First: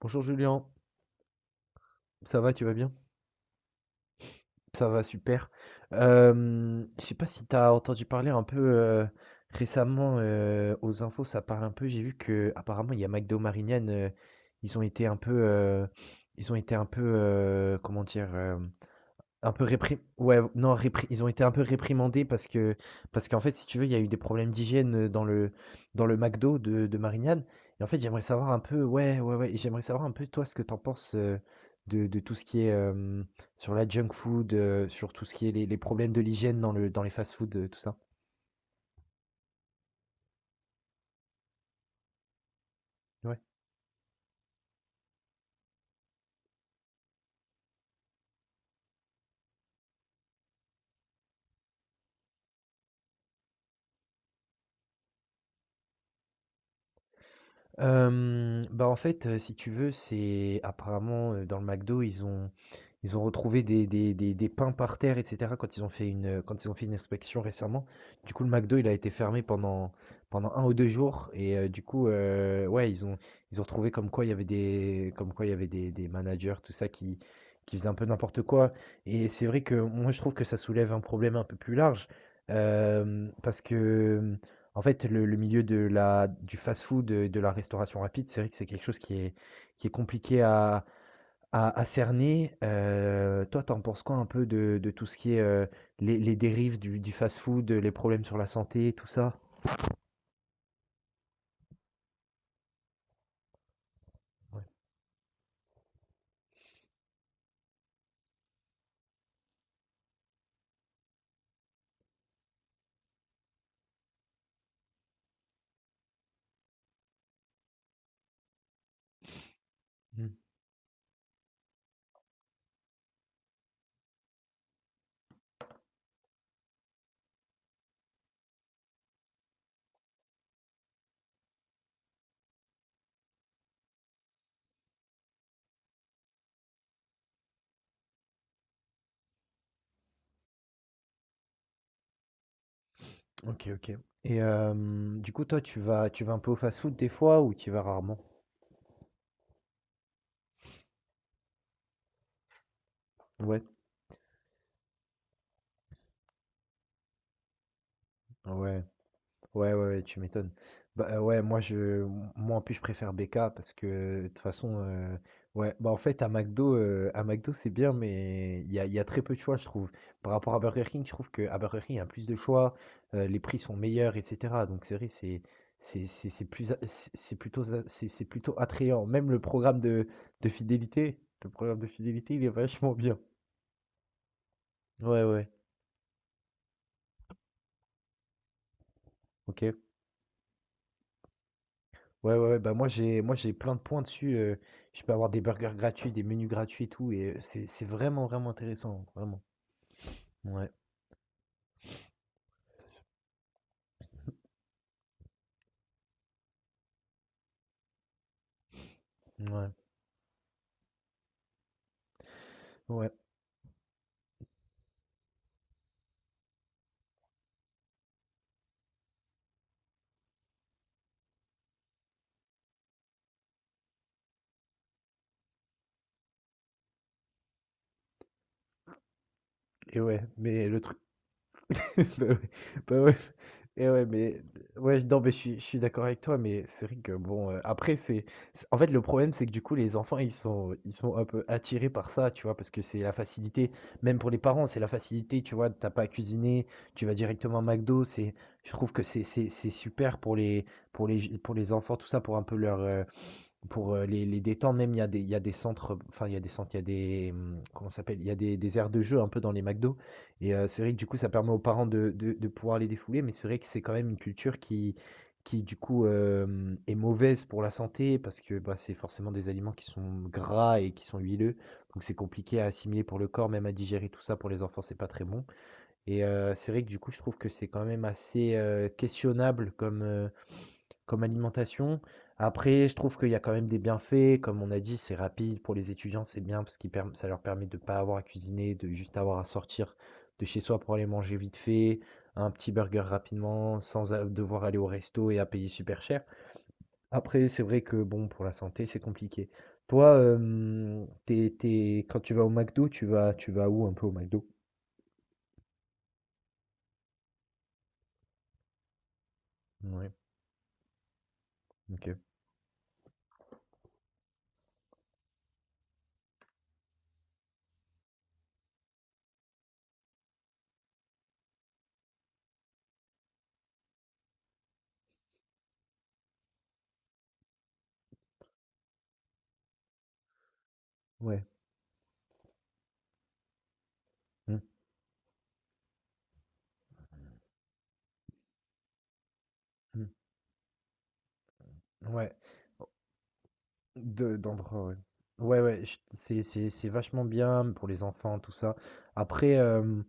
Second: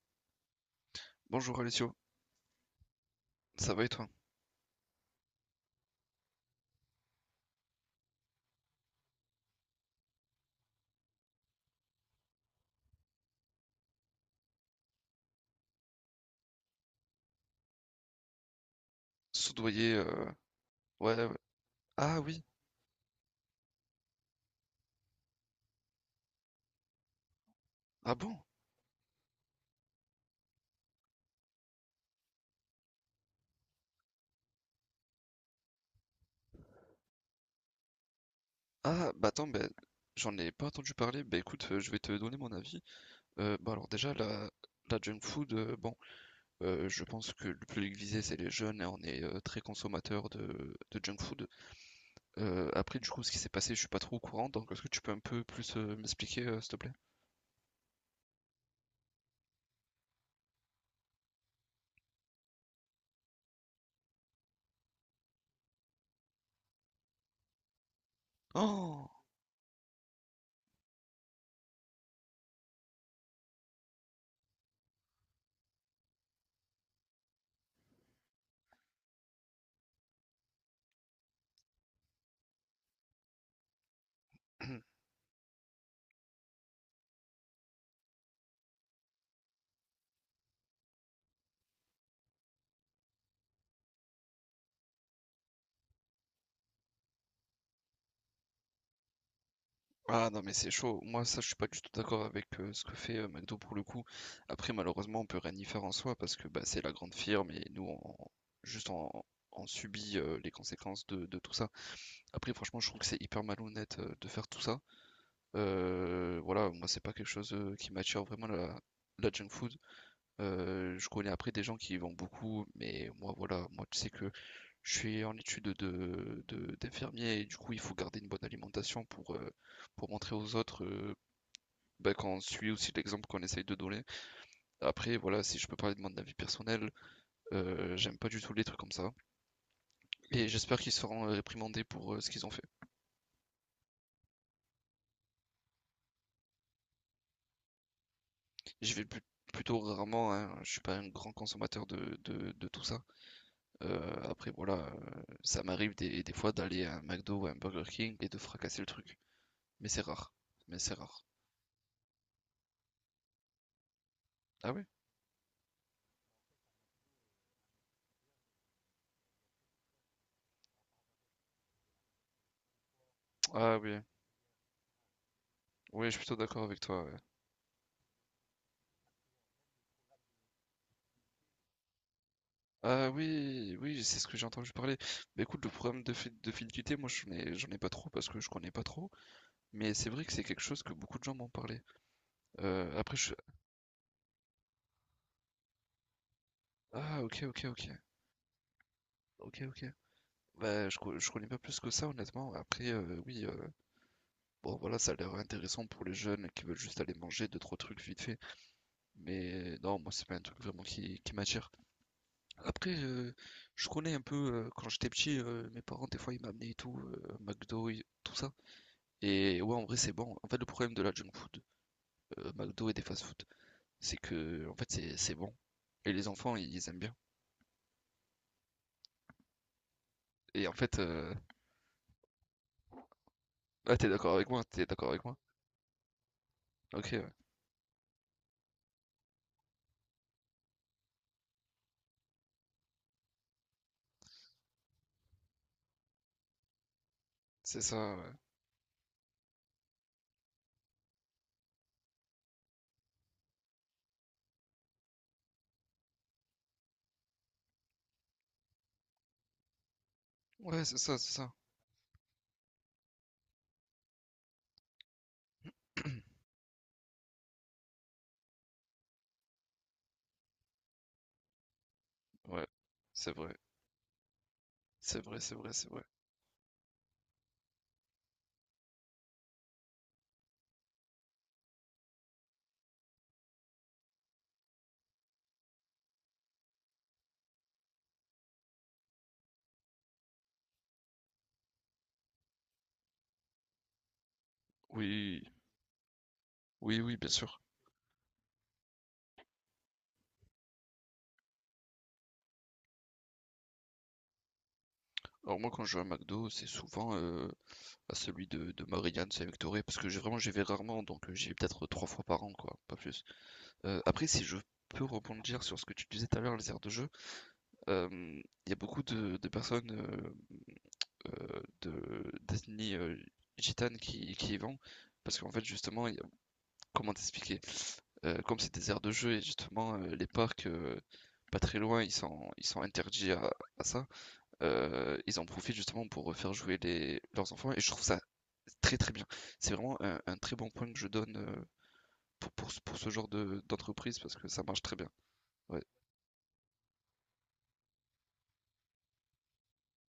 Bonjour Julien, Bonjour Alessio, ça va, tu vas bien? ça va et toi? Ça va, super. Je sais pas si tu as entendu parler un peu récemment aux infos, ça parle un peu. J'ai vu que apparemment il y a McDo Marignane, ils ont été un peu, euh, ils ont été un peu, comment dire, Un peu Soudoyer, réprim ouais, non, répri ils ouais, ont ouais. été un peu Ah réprimandés oui, parce que parce qu'en fait, si tu veux, il y a eu des problèmes d'hygiène, dans le McDo de Marignane et en fait, ah j'aimerais bon? savoir un peu ouais, ouais, ouais, et j'aimerais savoir un peu toi ce que t'en penses, de tout ce qui est, sur la junk food, sur tout ce qui est les problèmes de l'hygiène dans le dans les fast-food, tout ça? Ah bah attends, ben j'en ai pas entendu parler, bah écoute, je vais te donner mon avis. Ouais. Bah alors déjà, la junk food, bon, je pense que le public visé c'est les jeunes et on est très consommateur de junk food. Après du coup, ce qui s'est passé, je suis pas trop au courant, donc est-ce que tu peux un peu plus m'expliquer, s'il te plaît? Hem, bah, en fait, si tu veux, c'est apparemment, dans le McDo, ils ont retrouvé des pains par terre et cetera quand ils ont fait quand ils ont fait une inspection récemment. Du coup, le McDo, il a été Oh! fermé pendant un ou 2 jours et ouais, ils ont retrouvé comme quoi il y avait des managers, tout ça, qui faisaient un peu n'importe quoi et c'est vrai que moi, je trouve que ça soulève un problème un peu plus large, hem, parce que, en fait, le milieu de la du fast-food, de la restauration rapide, c'est vrai que c'est quelque chose qui est compliqué à cerner. Toi, t'en penses quoi un peu de tout ce qui est les dérives du fast-food, les problèmes sur la santé, tout ça? Ah non mais c'est chaud, moi ça je suis pas du tout d'accord avec ce que fait McDo pour le coup. Ouais. Après malheureusement on peut rien y faire en soi parce que bah, c'est la grande firme et nous on, juste on subit les conséquences de tout ça. Après franchement je trouve que c'est hyper malhonnête de faire tout ça. Voilà, moi c'est pas quelque chose qui m'attire vraiment la junk food. Mm. Je connais après des gens qui y vont beaucoup mais moi voilà, moi tu sais que je suis en étude de- d'infirmier et du coup il faut garder une bonne alimentation pour montrer aux autres bah, qu'on suit aussi l'exemple qu'on essaye de donner. Après, voilà, si je peux parler de mon avis personnel, j'aime pas du tout les trucs comme ça. Et j'espère qu'ils seront réprimandés pour ce qu'ils ont fait. Ok, ok. Et du coup, toi, tu vas un peu au fast-food des fois ou tu y vas rarement? J'y vais plus- plutôt rarement, hein, je suis pas un grand consommateur de tout ça. Ouais, Après, voilà, ça m'arrive des fois d'aller à un McDo ou à un Burger King et de fracasser ouais. le truc. Ouais, ouais, Mais c'est ouais, tu rare. m'étonnes. Mais c'est Bah, heu, rare. ouais, moi, je moi, en plus, je préfère BK parce que, de toute Ah oui? façon, en fait, à McDo, c'est bien, mais il y a très peu de choix, je trouve. Par rapport à Burger King, je trouve qu'à Burger King, il y a plus de choix, les prix sont Ah oui. meilleurs et cetera. Donc c'est vrai, Oui, je suis plutôt c'est d'accord plus a avec toi, ouais. c'est plutôt za c'est plutôt attrayant. Même le programme de fidélité, le programme de fidélité, il est vachement Ah bien. oui, oui, c'est ce que j'ai entendu parler. Ouais, Bah ouais, écoute, le programme de, fid- de fidélité, moi j'en ai pas trop parce que je connais pas trop, OK. mais c'est vrai que c'est quelque chose que beaucoup de gens m'ont parlé. Ouais, ouais, ouais, bah Après, je... moi j'ai plein de points dessus. Je peux avoir des burgers gratuits, des menus gratuits et tout. Ah Et ok, ok, c'est ok, vraiment intéressant. Vraiment. ok, ok. Ouais, Bah je, co- je connais pas plus que ça honnêtement. Après, oui, bon voilà, ça a l'air intéressant pour les jeunes qui veulent juste aller manger deux, trois trucs vite fait, ouais, mais non, moi c'est pas un truc vraiment qui m'attire. Après, ouais. Je connais un peu, quand j'étais petit, mes parents des fois ils m'amenaient et tout, McDo, et tout ça. Et ouais, en vrai, c'est bon. En fait, le problème de la junk food, McDo et des fast food, c'est que, en fait, c'est bon. Et les enfants, ils aiment bien. Et ouais. Mais Et en le truc. fait, Bah ouais, bah ouais. Et ah, ouais, t'es d'accord mais avec moi, t'es ouais, d'accord non, avec mais moi. Je suis d'accord avec toi, mais c'est vrai Ok, que ouais. bon, en fait, le problème, c'est que du coup, les enfants, ils sont un peu attirés par ça, tu vois, parce que c'est la facilité, même pour les parents, c'est la facilité, tu vois, t'as pas à cuisiner, tu vas directement à C'est McDo, ça, ouais. Je trouve que c'est super pour les enfants, tout ça, pour un peu les détendre même, il y a des il y a des centres, enfin, il y a des centres, il y a des, comment ça s'appelle? Il y a des aires de jeux un peu dans les McDo et c'est Ouais, vrai que c'est du coup, ça, ça c'est permet ça. aux parents de pouvoir les défouler, mais c'est vrai que c'est quand même une culture qui du coup, est mauvaise pour la santé parce que, bah, c'est forcément des aliments qui sont gras et qui sont huileux, donc c'est compliqué à Ouais, assimiler pour le c'est corps, vrai. même à digérer tout ça pour les enfants, c'est pas très C'est vrai, bon c'est vrai, c'est vrai. et c'est vrai que du coup, je trouve que c'est quand même assez, questionnable comme comme alimentation, après je trouve qu'il y a quand même des bienfaits, comme on a dit, c'est rapide pour les étudiants, c'est bien parce qu'ils perm ça leur permet de ne pas avoir à cuisiner, de juste avoir à sortir de chez soi pour aller manger vite fait, un petit burger rapidement, sans a devoir aller au resto et Oui, à payer super cher. oui, oui, bien Après, sûr. c'est vrai que bon, pour la santé, c'est compliqué. Toi, hem, tu es quand tu vas au McDo, tu vas où un peu au McDo? Alors moi, quand je vais à McDo, c'est souvent à celui de Marianne, Saint-Victoré, parce que Ouais, j'ai vraiment, j'y vais rarement, donc j'y vais peut-être trois OK. fois par an, quoi, pas plus. Après, si je peux rebondir sur ce que tu disais tout à l'heure, les aires de jeu, il y a beaucoup de personnes de d'ethnie, gitane qui y vont parce qu'en fait, justement, il y a comment t'expliquer? Comme c'est des aires de jeu et justement, les parcs, Ouais. pas très loin, ils sont interdits à ça, Mmh ils en profitent justement pour, faire jouer les leurs enfants et je trouve ça très, très bien. C'est vraiment mh. Un très bon point que je donne, Ouais. Pour ce genre de d'entreprise parce De que ça marche d'endroits, ouais. très bien. Ouais, Ouais. ouais, ch c'est vachement bien pour les enfants, tout ça. Après,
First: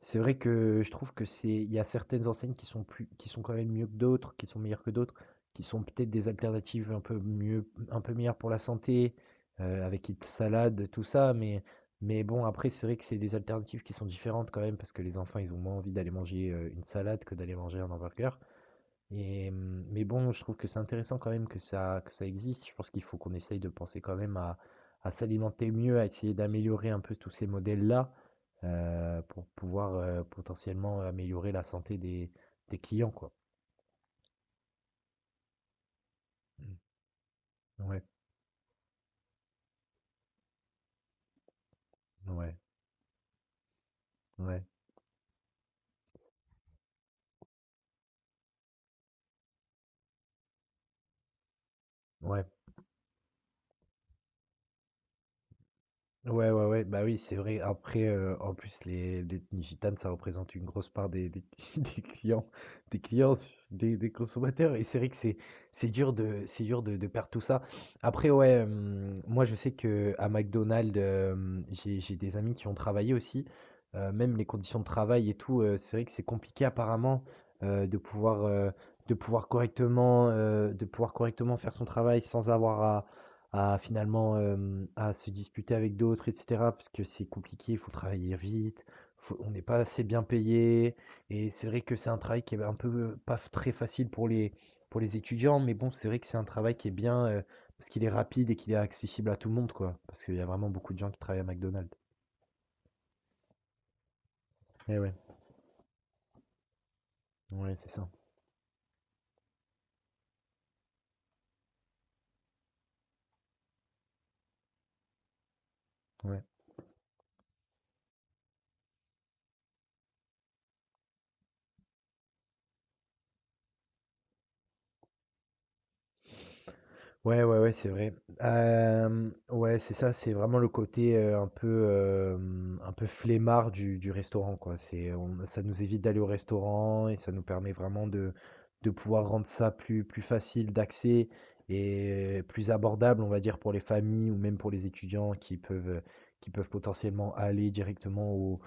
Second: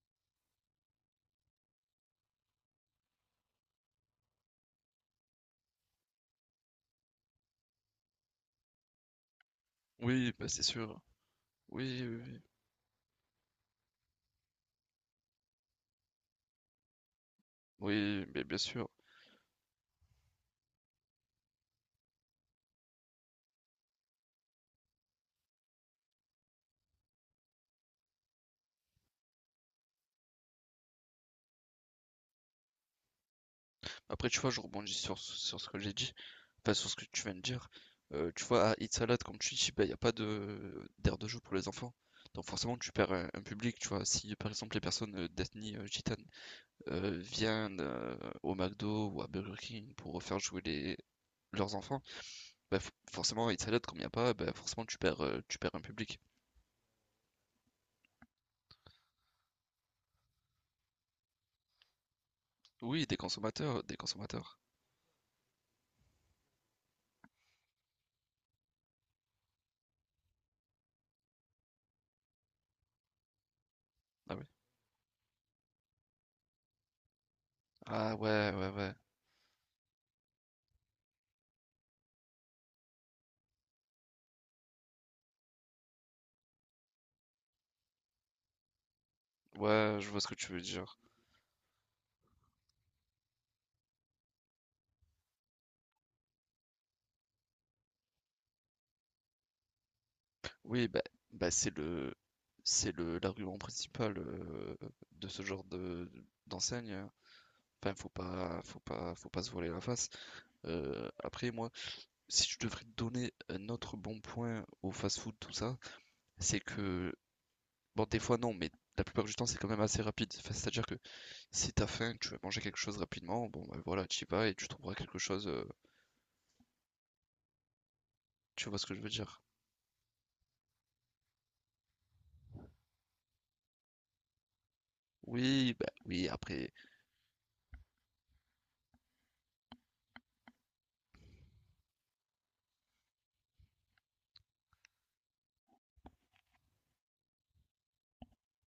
c'est vrai que je trouve que c'est il y a certaines enseignes qui sont quand même mieux que d'autres, qui sont meilleures que d'autres, qui sont peut-être des alternatives un peu mieux un peu meilleures pour la santé, avec une Oui, bah, c'est salade, sûr. tout ça, mais Oui, oui, mais oui. bon, après, c'est vrai que c'est des alternatives qui sont différentes quand même parce que les enfants, ils ont moins envie d'aller manger, une salade que d'aller manger un Oui, hamburger. mais bien sûr. Et, mais bon, je trouve que c'est intéressant quand même que ça existe. Je pense qu'il faut qu'on essaye de penser quand même à s'alimenter mieux, à essayer d'améliorer un peu tous ces modèles-là pour pouvoir potentiellement améliorer la santé des clients, quoi. Après, tu vois, je rebondis sur, sur ce que j'ai dit, Mm. pas sur ce que tu viens de dire. Ouais, Tu vois, à It's a comme tu dis, il n'y a pas de d'aire de jeu pour les enfants. Donc ouais, forcément, tu perds un public, tu vois. Si par ouais, exemple les personnes d'ethnie gitane viennent au McDo ou à Burger King pour faire jouer les, leurs enfants, ouais. bah, f- forcément, It's a comme il n'y a pas, bah, forcément, tu perds un public. Ouais, ouais, ouais, bah oui, c'est vrai. Après, en plus, les l'ethnie gitane, ça représente une grosse part des des clients des Oui, des clients, consommateurs, des des consommateurs. consommateurs et c'est vrai que c'est dur de perdre tout ça. Après, ouais, moi, je sais que à McDonald's, hem, j'ai des amis qui ont travaillé aussi, Ah même les oui. conditions de travail et tout, c'est vrai que c'est compliqué apparemment, heu, de Ah pouvoir, ouais, ouais, heu, ouais. De pouvoir correctement faire son travail sans avoir à finalement à se disputer avec d'autres et cetera, parce que c'est compliqué, il faut travailler vite, faut on n'est pas Ouais, assez je vois bien ce que tu veux payé dire. et c'est vrai que c'est un travail qui est un peu pas f très facile pour les étudiants, mais bon, c'est vrai que c'est un travail qui est bien, parce qu'il est rapide et qu'il est accessible à tout le monde, quoi. Parce qu'il y a vraiment Oui, beaucoup de bah, gens qui travaillent à bah, McDonald's. C'est le, l'argument principal Et ouais, de ce genre de, d'enseigne. ouais, c'est Enfin, ça. faut pas, faut pas, faut pas se voiler la face. Après, moi, si je devrais donner un autre bon point au fast-food, tout ça, Ouais. c'est que, bon, des fois non, mais la plupart du temps, c'est quand même assez rapide. Enfin, c'est-à-dire que si t'as faim, tu veux manger quelque chose rapidement, bon, bah, voilà, tu y vas et tu trouveras quelque chose. Ouais, ouais, ouais, c'est vrai. Tu vois ce que je veux dire? Ouais, c'est ça, c'est vraiment le côté, un peu flemmard du restaurant, quoi. C'est on ça Oui, nous bah, évite d'aller au oui, après, restaurant et ça nous permet vraiment de pouvoir rendre ça plus facile d'accès et plus abordable, on va dire, pour les familles ou même pour les étudiants qui peuvent potentiellement aller directement au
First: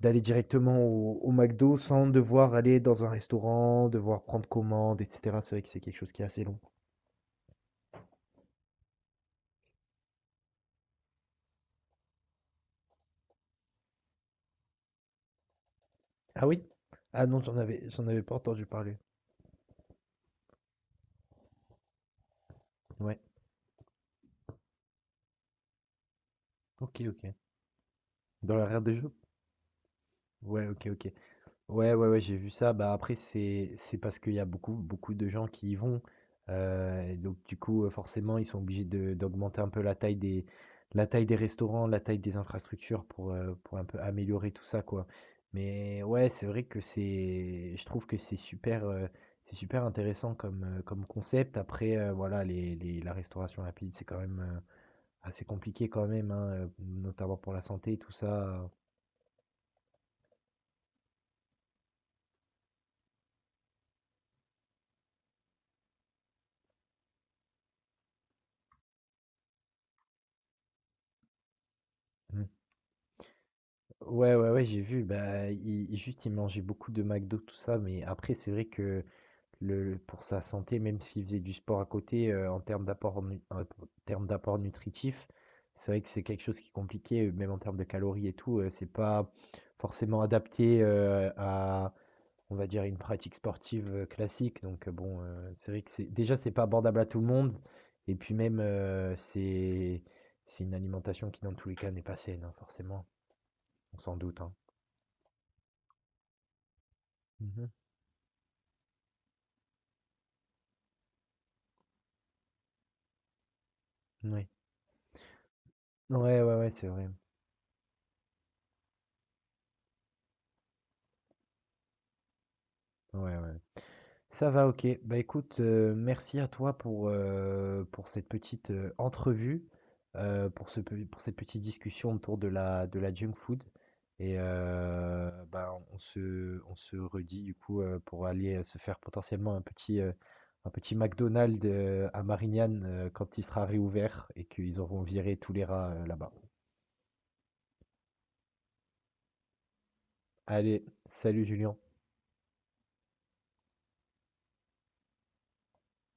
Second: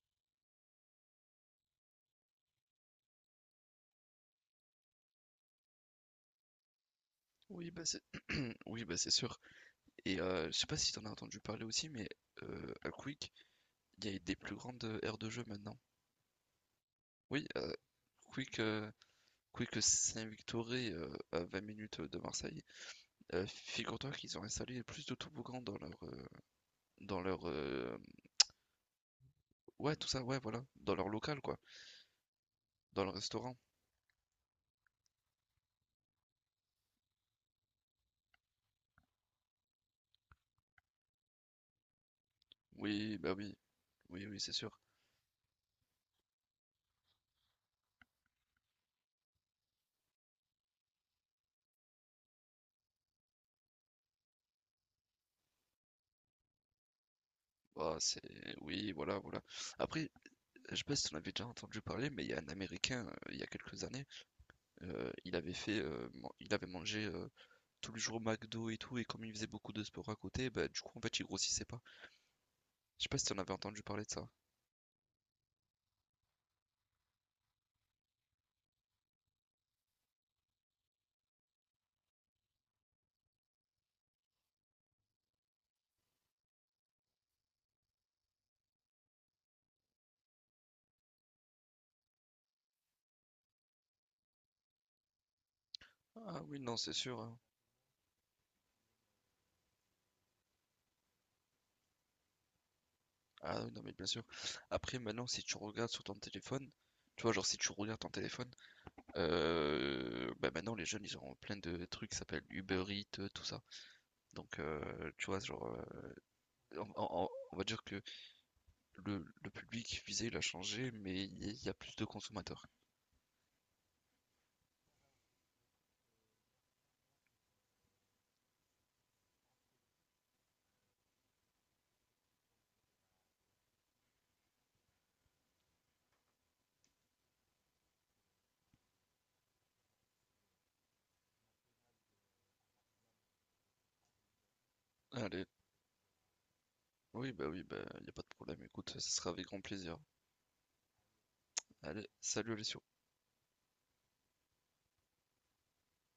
d'aller directement au McDo sans devoir aller dans un restaurant, devoir prendre commande et cetera. C'est vrai que c'est quelque chose qui est assez long. oui, bah, c'est, oui, bah, c'est sûr. Et je sais pas si t'en as entendu parler aussi, mais à Quick, il y a des plus grandes aires de jeu maintenant. Ah oui? Ah non, Oui, j'en avais pas Quick, entendu parler. Quick Saint-Victoré, à 20 minutes de Marseille. Ouais, Figure-toi qu'ils ont installé plus de toboggans OK, dans OK. leur, Dans l'arrière des jeux? ouais, tout ça, ouais, voilà, Ouais, OK, dans leur OK. local, quoi, Ouais, ouais, ouais, j'ai vu ça. Bah dans le après, restaurant. c'est parce qu'il y a beaucoup, beaucoup de gens qui y vont. Et donc du coup, forcément, ils sont obligés de d'augmenter un peu la taille des restaurants, la taille des infrastructures Oui, bah oui, pour un peu oui, oui, améliorer c'est tout sûr. ça, quoi. Mais ouais, c'est vrai que c'est je trouve que c'est super intéressant comme, comme concept. Après, voilà, la restauration rapide, c'est quand même. Ah, c'est compliqué quand même, hein, notamment pour la Bah, santé, tout c'est, ça. Oui, voilà, voilà. Après, je sais pas si t'en avais déjà entendu parler, mais il y a un Américain, il y a quelques années, il avait fait, il avait mangé tous les jours au McDo et tout, et comme il faisait beaucoup de sport à côté, bah, du coup, en fait, il grossissait pas. Mmh. Je sais pas si t'en avais entendu parler de ça. Ouais, ouais, ouais, j'ai vu, juste, il mangeait beaucoup de McDo, tout ça, mais après, c'est vrai que le pour sa santé, même s'il faisait du sport à côté, en termes d'apport nutritif, c'est vrai que c'est quelque chose qui est compliqué, même en termes de calories et tout, c'est pas forcément adapté, à on va dire, une pratique sportive, classique donc bon, c'est vrai que Ah c'est oui, pas non, c'est abordable à sûr, tout le hein. monde et puis même, c'est une alimentation qui, dans tous les cas, n'est pas saine, hein, forcément. Ah oui, non, mais On bien s'en sûr. doute, hein. Après, maintenant, si tu regardes sur ton téléphone, tu vois, genre, si Mmh mh. tu regardes ton téléphone, bah maintenant, les jeunes, ils ont plein de trucs qui s'appellent Uber Eats, tout ça. Donc, tu vois, genre, Ouais, ouais, ouais, c'est vrai. On va dire que le public visé, il a changé, mais il y a plus de consommateurs. Ouais, ouais. Ça va, OK. Bah, écoute, merci à toi pour cette petite, entrevue, pour ce pe pour cette petite discussion autour de la junk food et bah, on se redit du coup, pour aller, se faire potentiellement un petit McDonald's, à Marignane, quand il sera réouvert et qu'ils auront viré Allez, tous les rats, là-bas. Oui, bah, il n'y a pas de problème. Écoute, ce sera avec grand plaisir. Allez, salut Julien. Allez, salut les